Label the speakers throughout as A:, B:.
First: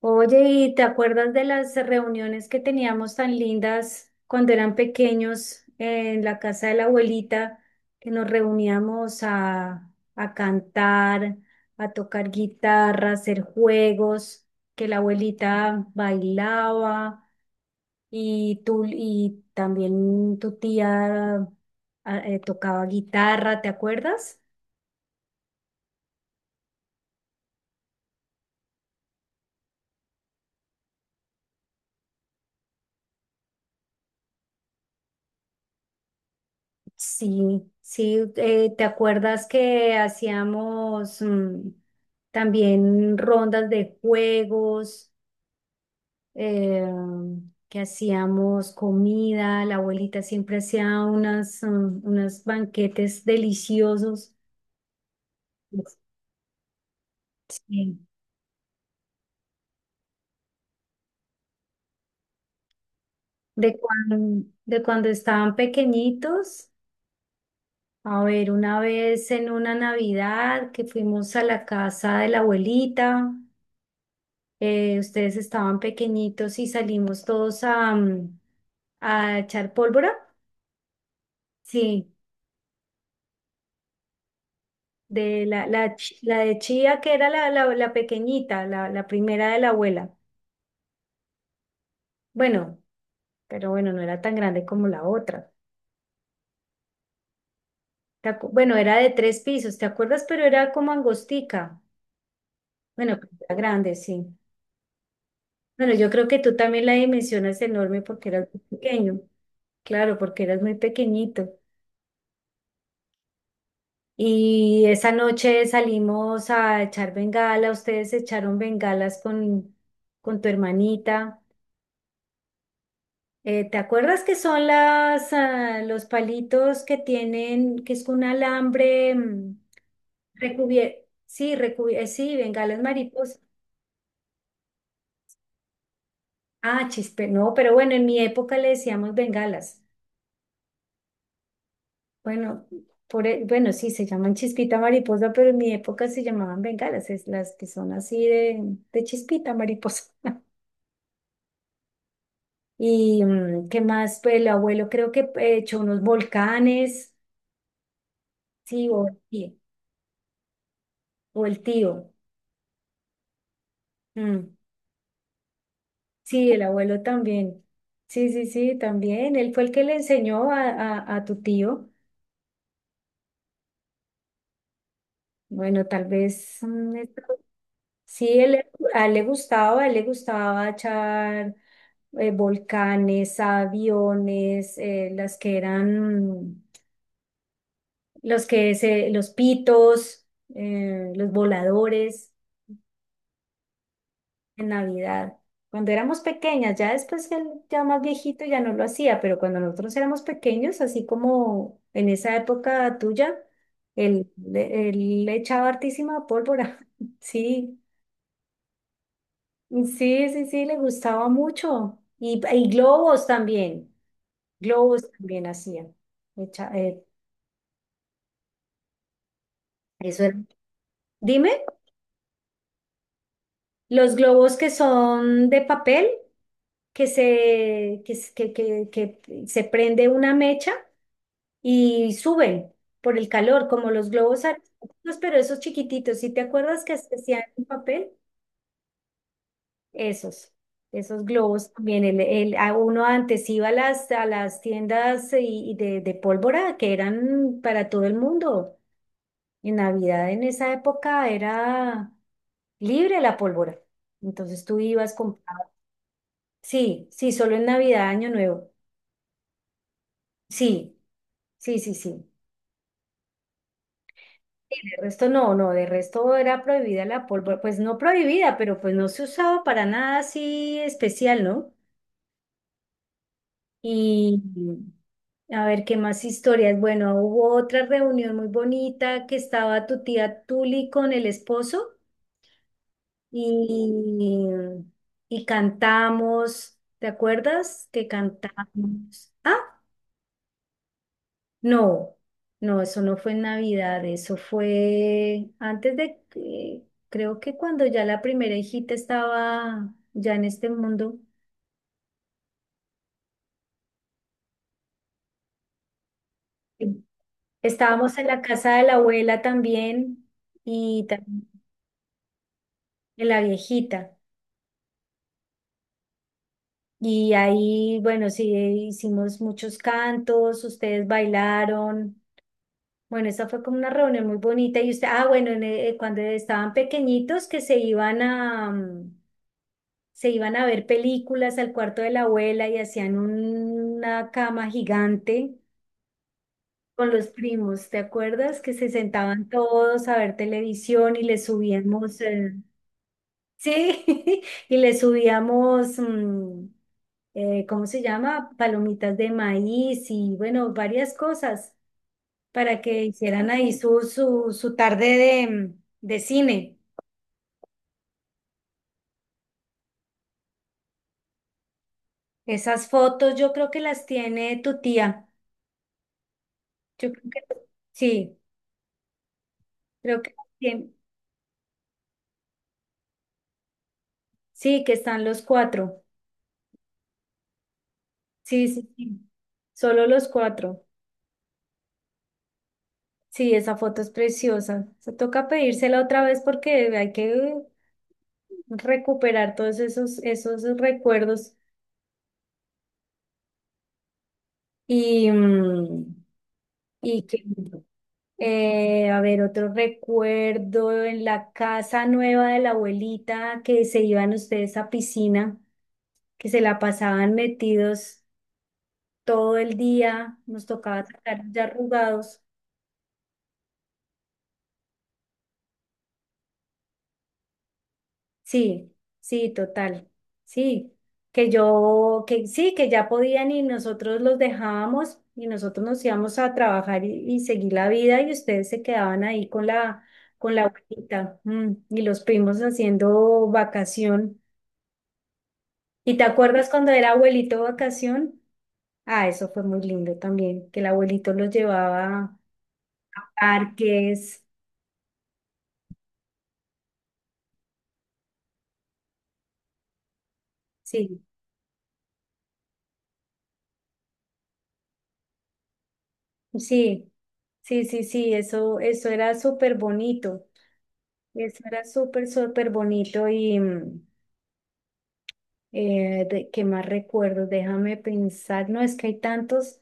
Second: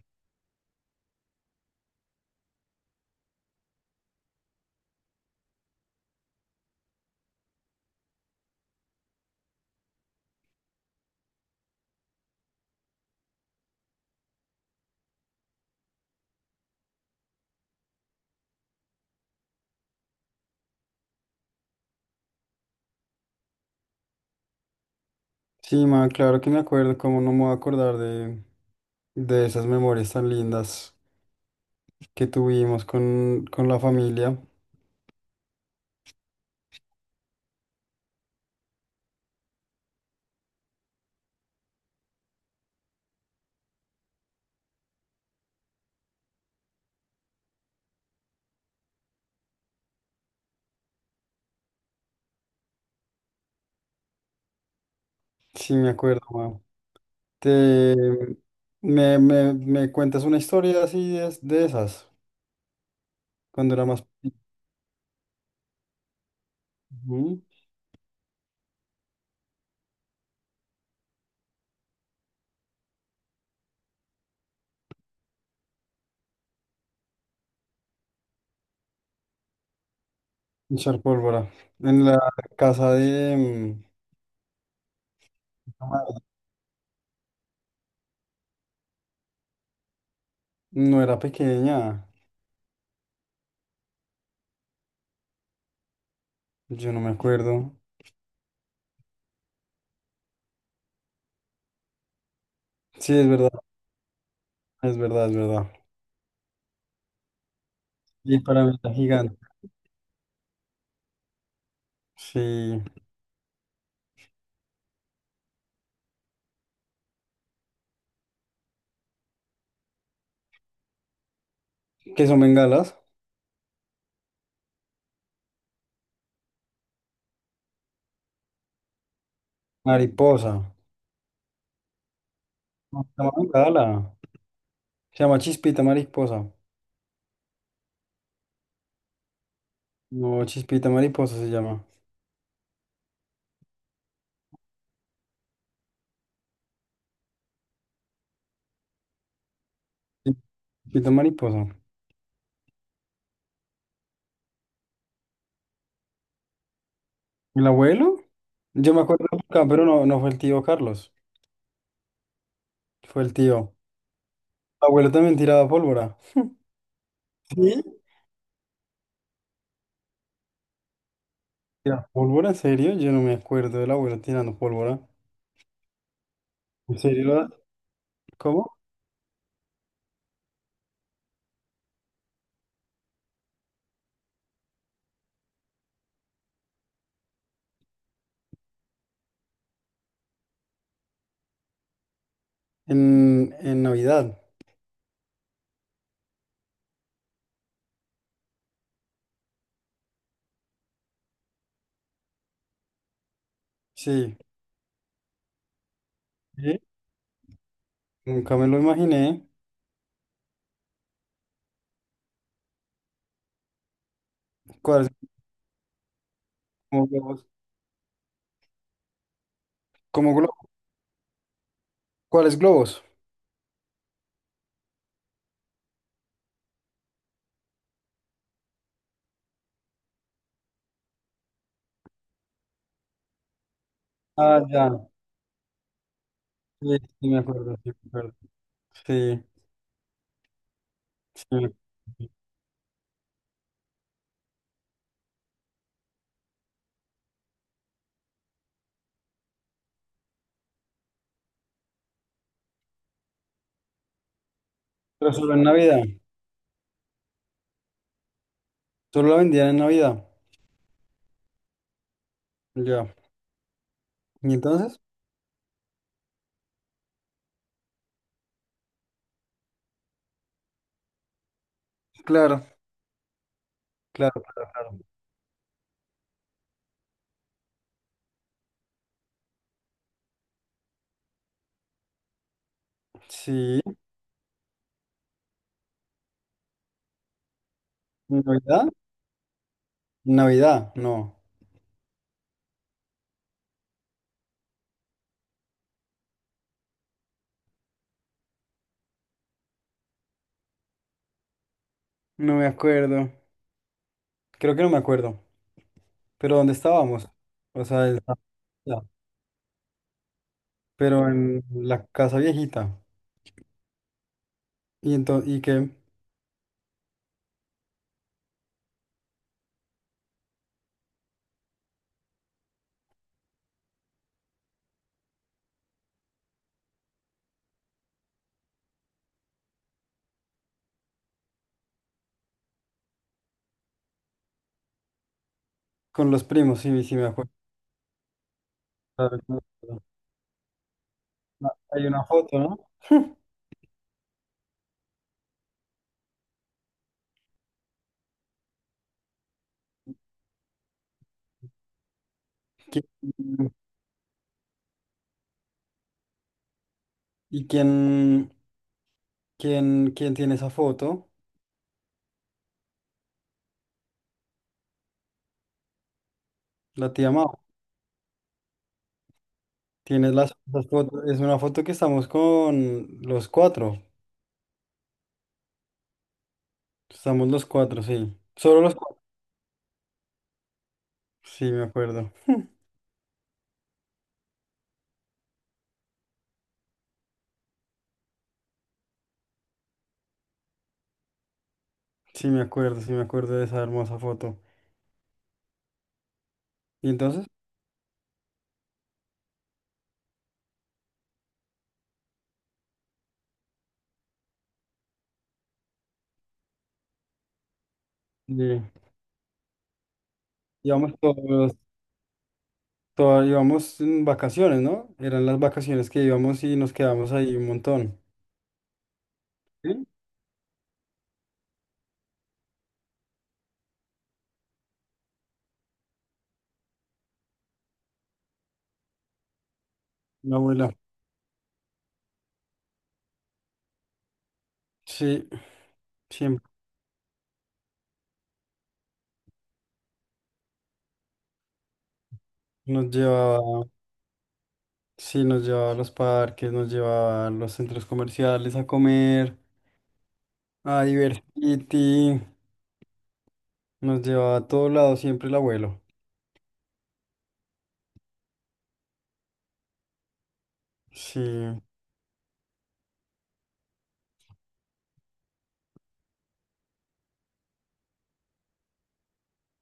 A: Oye, ¿y te acuerdas de las reuniones que teníamos tan lindas cuando eran pequeños en la casa de la abuelita, que nos reuníamos a cantar, a tocar guitarra, a hacer juegos, que la abuelita bailaba y tú y también tu tía tocaba guitarra, ¿te acuerdas?
B: Sí, man, claro que me acuerdo, cómo no me voy a acordar de esas memorias tan lindas que tuvimos con la familia.
A: Sí, sí, ¿te acuerdas que hacíamos también rondas de juegos, eh, que hacíamos comida, la abuelita siempre hacía unas, unos banquetes deliciosos.
B: Sí, me acuerdo, man. Te,
A: Sí.
B: me cuentas una historia así de esas, cuando era más pequeño.
A: De cuando estaban pequeñitos,
B: Ujú.
A: a ver, una vez en una Navidad que fuimos a la casa de la abuelita. Ustedes estaban pequeñitos y salimos todos a, a echar pólvora.
B: Echar pólvora. En
A: Sí,
B: la casa de.
A: de la de Chía, que era la pequeñita, la primera de la abuela.
B: No era pequeña,
A: Bueno, pero bueno, no era tan grande como la otra.
B: yo no me acuerdo.
A: Bueno, era de tres pisos, ¿te acuerdas? Pero era como angostica.
B: Sí,
A: Bueno,
B: es
A: pero
B: verdad,
A: era grande, sí.
B: es verdad, es verdad.
A: Bueno, yo creo que tú también la dimensión es enorme porque
B: Y
A: eras muy
B: para mí era
A: pequeño.
B: gigante.
A: Claro, porque eras muy pequeñito.
B: Sí,
A: Y esa noche salimos a echar bengala, ustedes echaron bengalas con tu hermanita.
B: ¿qué son bengalas?
A: ¿Te acuerdas que son las, ah, los palitos que tienen, que es un alambre
B: Mariposa.
A: recubierto? Sí, sí, bengalas
B: No,
A: mariposas.
B: Tamaranda, ala. Se llama Chispita Mariposa.
A: Ah, chispe, no, pero bueno, en mi época le decíamos bengalas.
B: No, Chispita Mariposa se llama.
A: Bueno, bueno, sí, se llaman chispita mariposa, pero en mi época se llamaban bengalas, es las que son así de chispita mariposa.
B: Sí, Chispita Mariposa.
A: Y qué más, pues el abuelo creo que echó unos volcanes,
B: ¿El abuelo?
A: sí,
B: Yo me acuerdo de acá, pero no, no fue el tío Carlos.
A: o el tío.
B: Fue el tío.
A: mm,
B: El abuelo también tiraba pólvora.
A: Sí, el abuelo también.
B: ¿Sí?
A: Sí, sí, sí, también. Él fue el que le enseñó a tu tío.
B: ¿Tiraba pólvora? ¿En serio? Yo no me acuerdo del abuelo tirando pólvora.
A: Bueno, tal vez
B: ¿En serio?
A: sí, él,
B: ¿Cómo?
A: a él le gustaba, a él le gustaba echar volcanes, aviones, las que eran los que se, los pitos, los voladores.
B: En Navidad.
A: En Navidad. Cuando éramos pequeñas, ya después él ya más viejito ya no lo hacía, pero cuando nosotros éramos pequeños, así como en esa época tuya,
B: Sí.
A: él le echaba hartísima pólvora.
B: ¿Sí?
A: Sí,
B: Nunca me lo imaginé.
A: sí, sí, sí, le gustaba mucho. Y globos
B: ¿Cuáles
A: también hacían. Echa- eh,
B: como globos?
A: Eso
B: ¿Cómo
A: era.
B: globos?
A: Dime,
B: ¿Cuáles globos?
A: los globos que son de papel, que se prende una mecha y suben por el calor, como los globos
B: Ah, ya.
A: aerostáticos, pero esos chiquititos, ¿si te acuerdas
B: Sí,
A: que se
B: sí me
A: hacían en
B: acuerdo, sí me
A: papel?
B: acuerdo. Sí.
A: Esos, esos globos
B: Sí.
A: también, a uno antes iba a las tiendas y de pólvora que eran para todo el mundo. En Navidad, en esa época, era libre la pólvora. Entonces tú ibas
B: Pero
A: con...
B: solo en Navidad.
A: Sí, sí, solo en Navidad, Año Nuevo.
B: Solo la vendían en Navidad.
A: Sí, sí, sí, sí.
B: Ya. ¿Y
A: De
B: entonces?
A: resto no, no, de resto era prohibida la pólvora, pues no prohibida, pero pues no se usaba para nada así especial, ¿no?
B: Claro,
A: Y
B: claro, claro, claro.
A: a ver qué más historias. Bueno, hubo otra reunión muy bonita que estaba tu tía Tuli con el esposo
B: Sí.
A: y, y cantamos, ¿te acuerdas? Que
B: ¿En Navidad?
A: cantamos.
B: Navidad, no.
A: No, no, eso no fue en Navidad, eso fue antes de que, creo que cuando ya la primera hijita estaba ya en este mundo.
B: No me acuerdo. Creo que no me acuerdo. Pero ¿dónde
A: Sí.
B: estábamos? O sea,
A: Estábamos en la casa de la
B: ya.
A: abuela también y
B: Pero
A: también
B: en la casa viejita.
A: en la viejita.
B: Y entonces, y que
A: Y ahí, bueno, sí, hicimos muchos cantos, ustedes bailaron. Bueno, esa fue como una reunión muy bonita. Y usted, ah, bueno, cuando estaban pequeñitos que se iban a... se iban a ver películas al cuarto de la abuela y hacían una cama gigante
B: con los primos, sí,
A: con
B: sí me
A: los
B: acuerdo.
A: primos, ¿te acuerdas? Que se
B: Claro, sí
A: sentaban
B: me acuerdo.
A: todos a ver televisión y le
B: Ah, hay
A: subíamos,
B: una foto, ¿no?
A: sí, y le subíamos, ¿cómo se llama? Palomitas de maíz y bueno, varias cosas para que
B: ¿Qui-
A: hicieran ahí su tarde de, de cine.
B: ¿Y quién tiene esa foto?
A: Esas fotos yo creo que las tiene tu tía. Yo
B: La
A: creo
B: tía Mau.
A: que sí. Creo que
B: Tienes las
A: bien.
B: fotos. Es una foto que estamos con los cuatro.
A: Sí, que están los cuatro.
B: Estamos los cuatro, sí.
A: Sí,
B: Solo
A: sí,
B: los cuatro.
A: sí. Solo los cuatro.
B: Sí, me acuerdo.
A: Sí, esa foto es preciosa. Se toca pedírsela otra vez porque hay que recuperar todos esos, esos recuerdos.
B: Sí, me acuerdo, sí, me acuerdo de esa hermosa foto.
A: Y,
B: Y
A: y que,
B: entonces,
A: a ver, otro recuerdo en la casa nueva de la abuelita que se iban ustedes a piscina, que se la pasaban metidos
B: eh,
A: todo el día, nos tocaba
B: íbamos
A: sacar ya
B: todos,
A: arrugados.
B: todos, íbamos en vacaciones, ¿no? Eran las vacaciones que íbamos y nos quedamos ahí un montón.
A: Sí, sí,
B: ¿Sí?
A: total. Sí, que yo, que sí, que ya podían y nosotros los dejábamos y nosotros nos íbamos a trabajar y seguir la vida y ustedes se quedaban ahí con
B: Mi
A: la
B: abuela.
A: abuelita y los primos haciendo vacación.
B: Sí,
A: ¿Y te
B: siempre
A: acuerdas cuando era abuelito vacación? Ah, eso fue muy lindo también, que el abuelito los llevaba
B: nos
A: a
B: llevaba,
A: parques.
B: sí, nos llevaba a los parques, nos llevaba a los centros comerciales a comer, a
A: Sí,
B: divertirte. Nos llevaba a todos lados siempre el abuelo.
A: sí, sí, sí, sí, eso era súper bonito.
B: Sí.
A: Eso era súper, súper bonito y ¿qué más recuerdo? Déjame pensar, no, es que hay tantos.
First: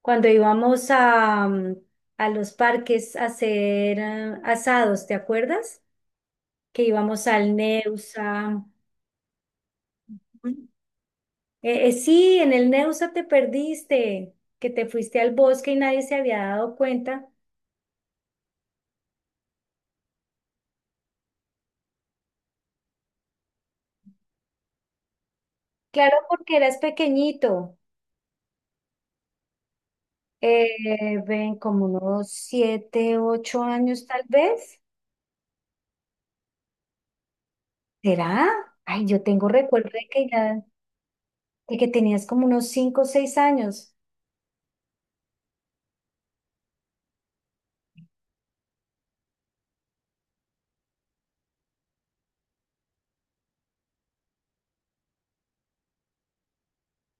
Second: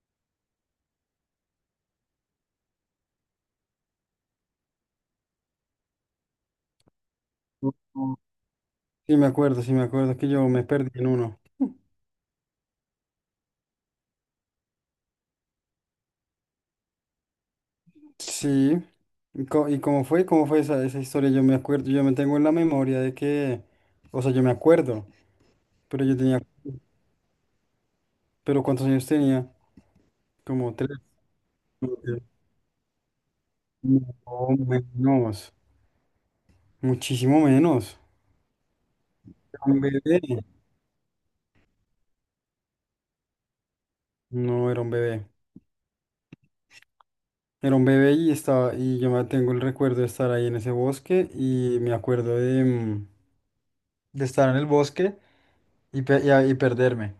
A: Cuando íbamos a, a los parques a hacer asados, ¿te acuerdas? Que íbamos al
B: Ujú.
A: Neusa.
B: Sí, me acuerdo que yo me
A: Ujú.
B: perdí en uno.
A: Sí, en el Neusa te perdiste, que te fuiste al bosque y nadie se había dado cuenta.
B: Sí. ¿Y cómo fue? ¿Cómo fue esa historia? Yo me acuerdo, yo me tengo en la memoria de que, o sea, yo me acuerdo, pero yo
A: Claro,
B: tenía,
A: porque eras pequeñito,
B: pero ¿cuántos años tenía? Como tres.
A: eh, ven, como
B: como que-
A: unos siete, ocho años tal
B: No,
A: vez.
B: menos, muchísimo menos.
A: ¿Será? Ay, yo tengo
B: Era un
A: recuerdo de
B: bebé.
A: que ya, de que tenías como unos cinco o seis años.
B: No, era un bebé. Era un bebé y estaba, y yo me tengo el recuerdo de estar ahí en ese bosque y me acuerdo de estar en el bosque. Y perderme.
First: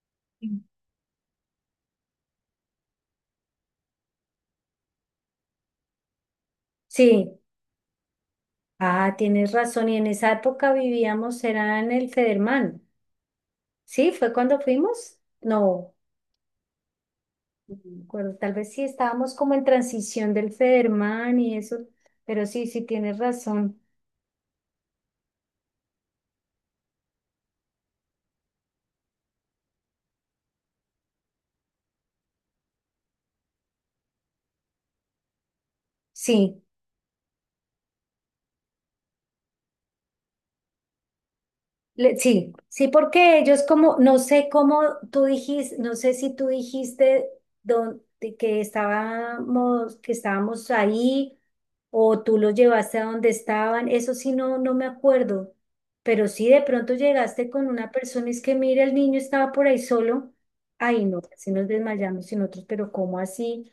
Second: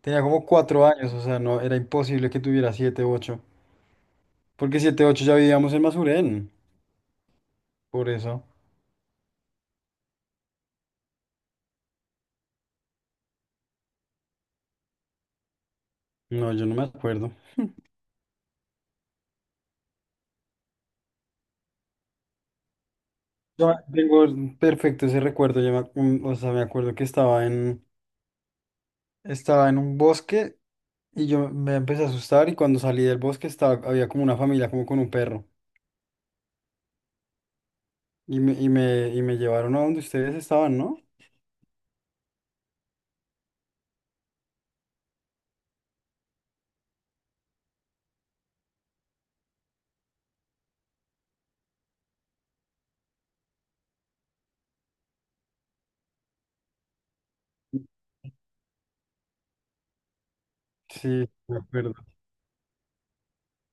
B: Tenía como cuatro años, o sea, no, era imposible que tuviera siete, u ocho. Porque siete, u ocho ya vivíamos en Masuren.
A: Sí,
B: Por eso.
A: ah, tienes razón. Y en esa época vivíamos, era en el Federman. ¿Sí? ¿Fue cuando fuimos? No,
B: No, yo no me acuerdo.
A: no me acuerdo. Tal vez sí estábamos como en transición del Federman y eso, pero sí, sí tienes
B: Yo
A: razón.
B: tengo perfecto ese recuerdo. Yo me, ac- mm, O sea, me acuerdo que estaba en un bosque y yo me empecé a asustar y cuando salí del bosque estaba, había como una familia, como con un perro.
A: Sí,
B: Y me llevaron a donde ustedes estaban, ¿no?
A: Sí, sí, porque ellos como, no sé cómo tú dijiste, no sé si tú dijiste de que estábamos ahí o tú los llevaste a donde estaban, eso sí no, no me acuerdo, pero si de pronto llegaste con una persona y es que mira, el niño estaba por ahí solo, ay no,
B: Sí,
A: así
B: me
A: nos
B: acuerdo.
A: desmayamos y nosotros, pero ¿cómo así?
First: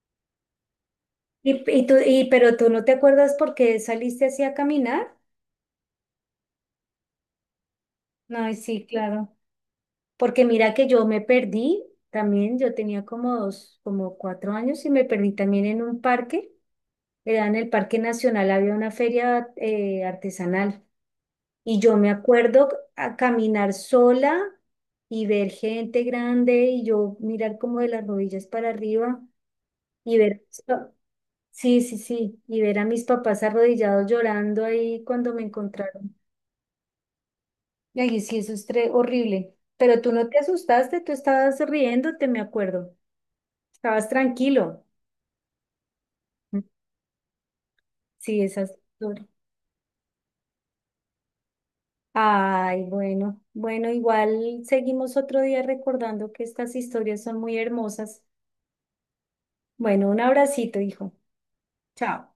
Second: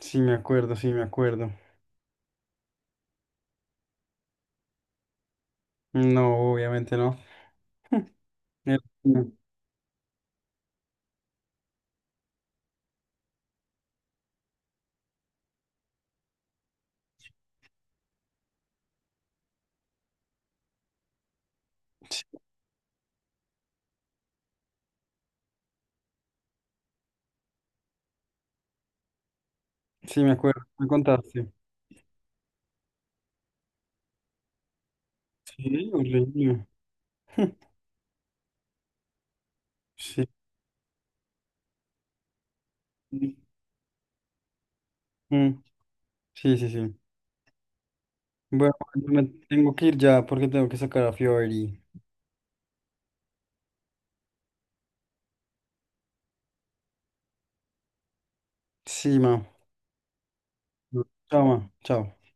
B: Sí, me acuerdo, sí, me acuerdo.
A: Pero ¿tú no te acuerdas por qué saliste así a caminar?
B: No, obviamente no.
A: Ay,
B: Eh,
A: sí,
B: no.
A: claro. Porque mira que yo me perdí también, yo tenía como dos, como cuatro años y me perdí también en un parque, era en el Parque Nacional, había una feria artesanal y yo me acuerdo a caminar sola y ver gente grande y yo mirar como de las rodillas para arriba y
B: Sí, me
A: ver,
B: acuerdo, me contaste.
A: sí, sí, sí, y ver a mis papás arrodillados llorando ahí cuando me
B: Sí,
A: encontraron.
B: horrible.
A: Y ahí sí, eso es horrible. Pero tú no
B: Sí.
A: te asustaste, tú estabas riéndote, me acuerdo. Estabas tranquilo.
B: Mm, sí, sí, sí.
A: Sí, esas.
B: Bueno, yo me tengo que ir ya porque tengo que sacar a Fiori.
A: Ay, bueno, bueno, igual seguimos otro día recordando que estas historias son muy hermosas.
B: Sí, ma.
A: Bueno, un abracito, hijo.
B: Chao, ma. Chao.
A: Chao.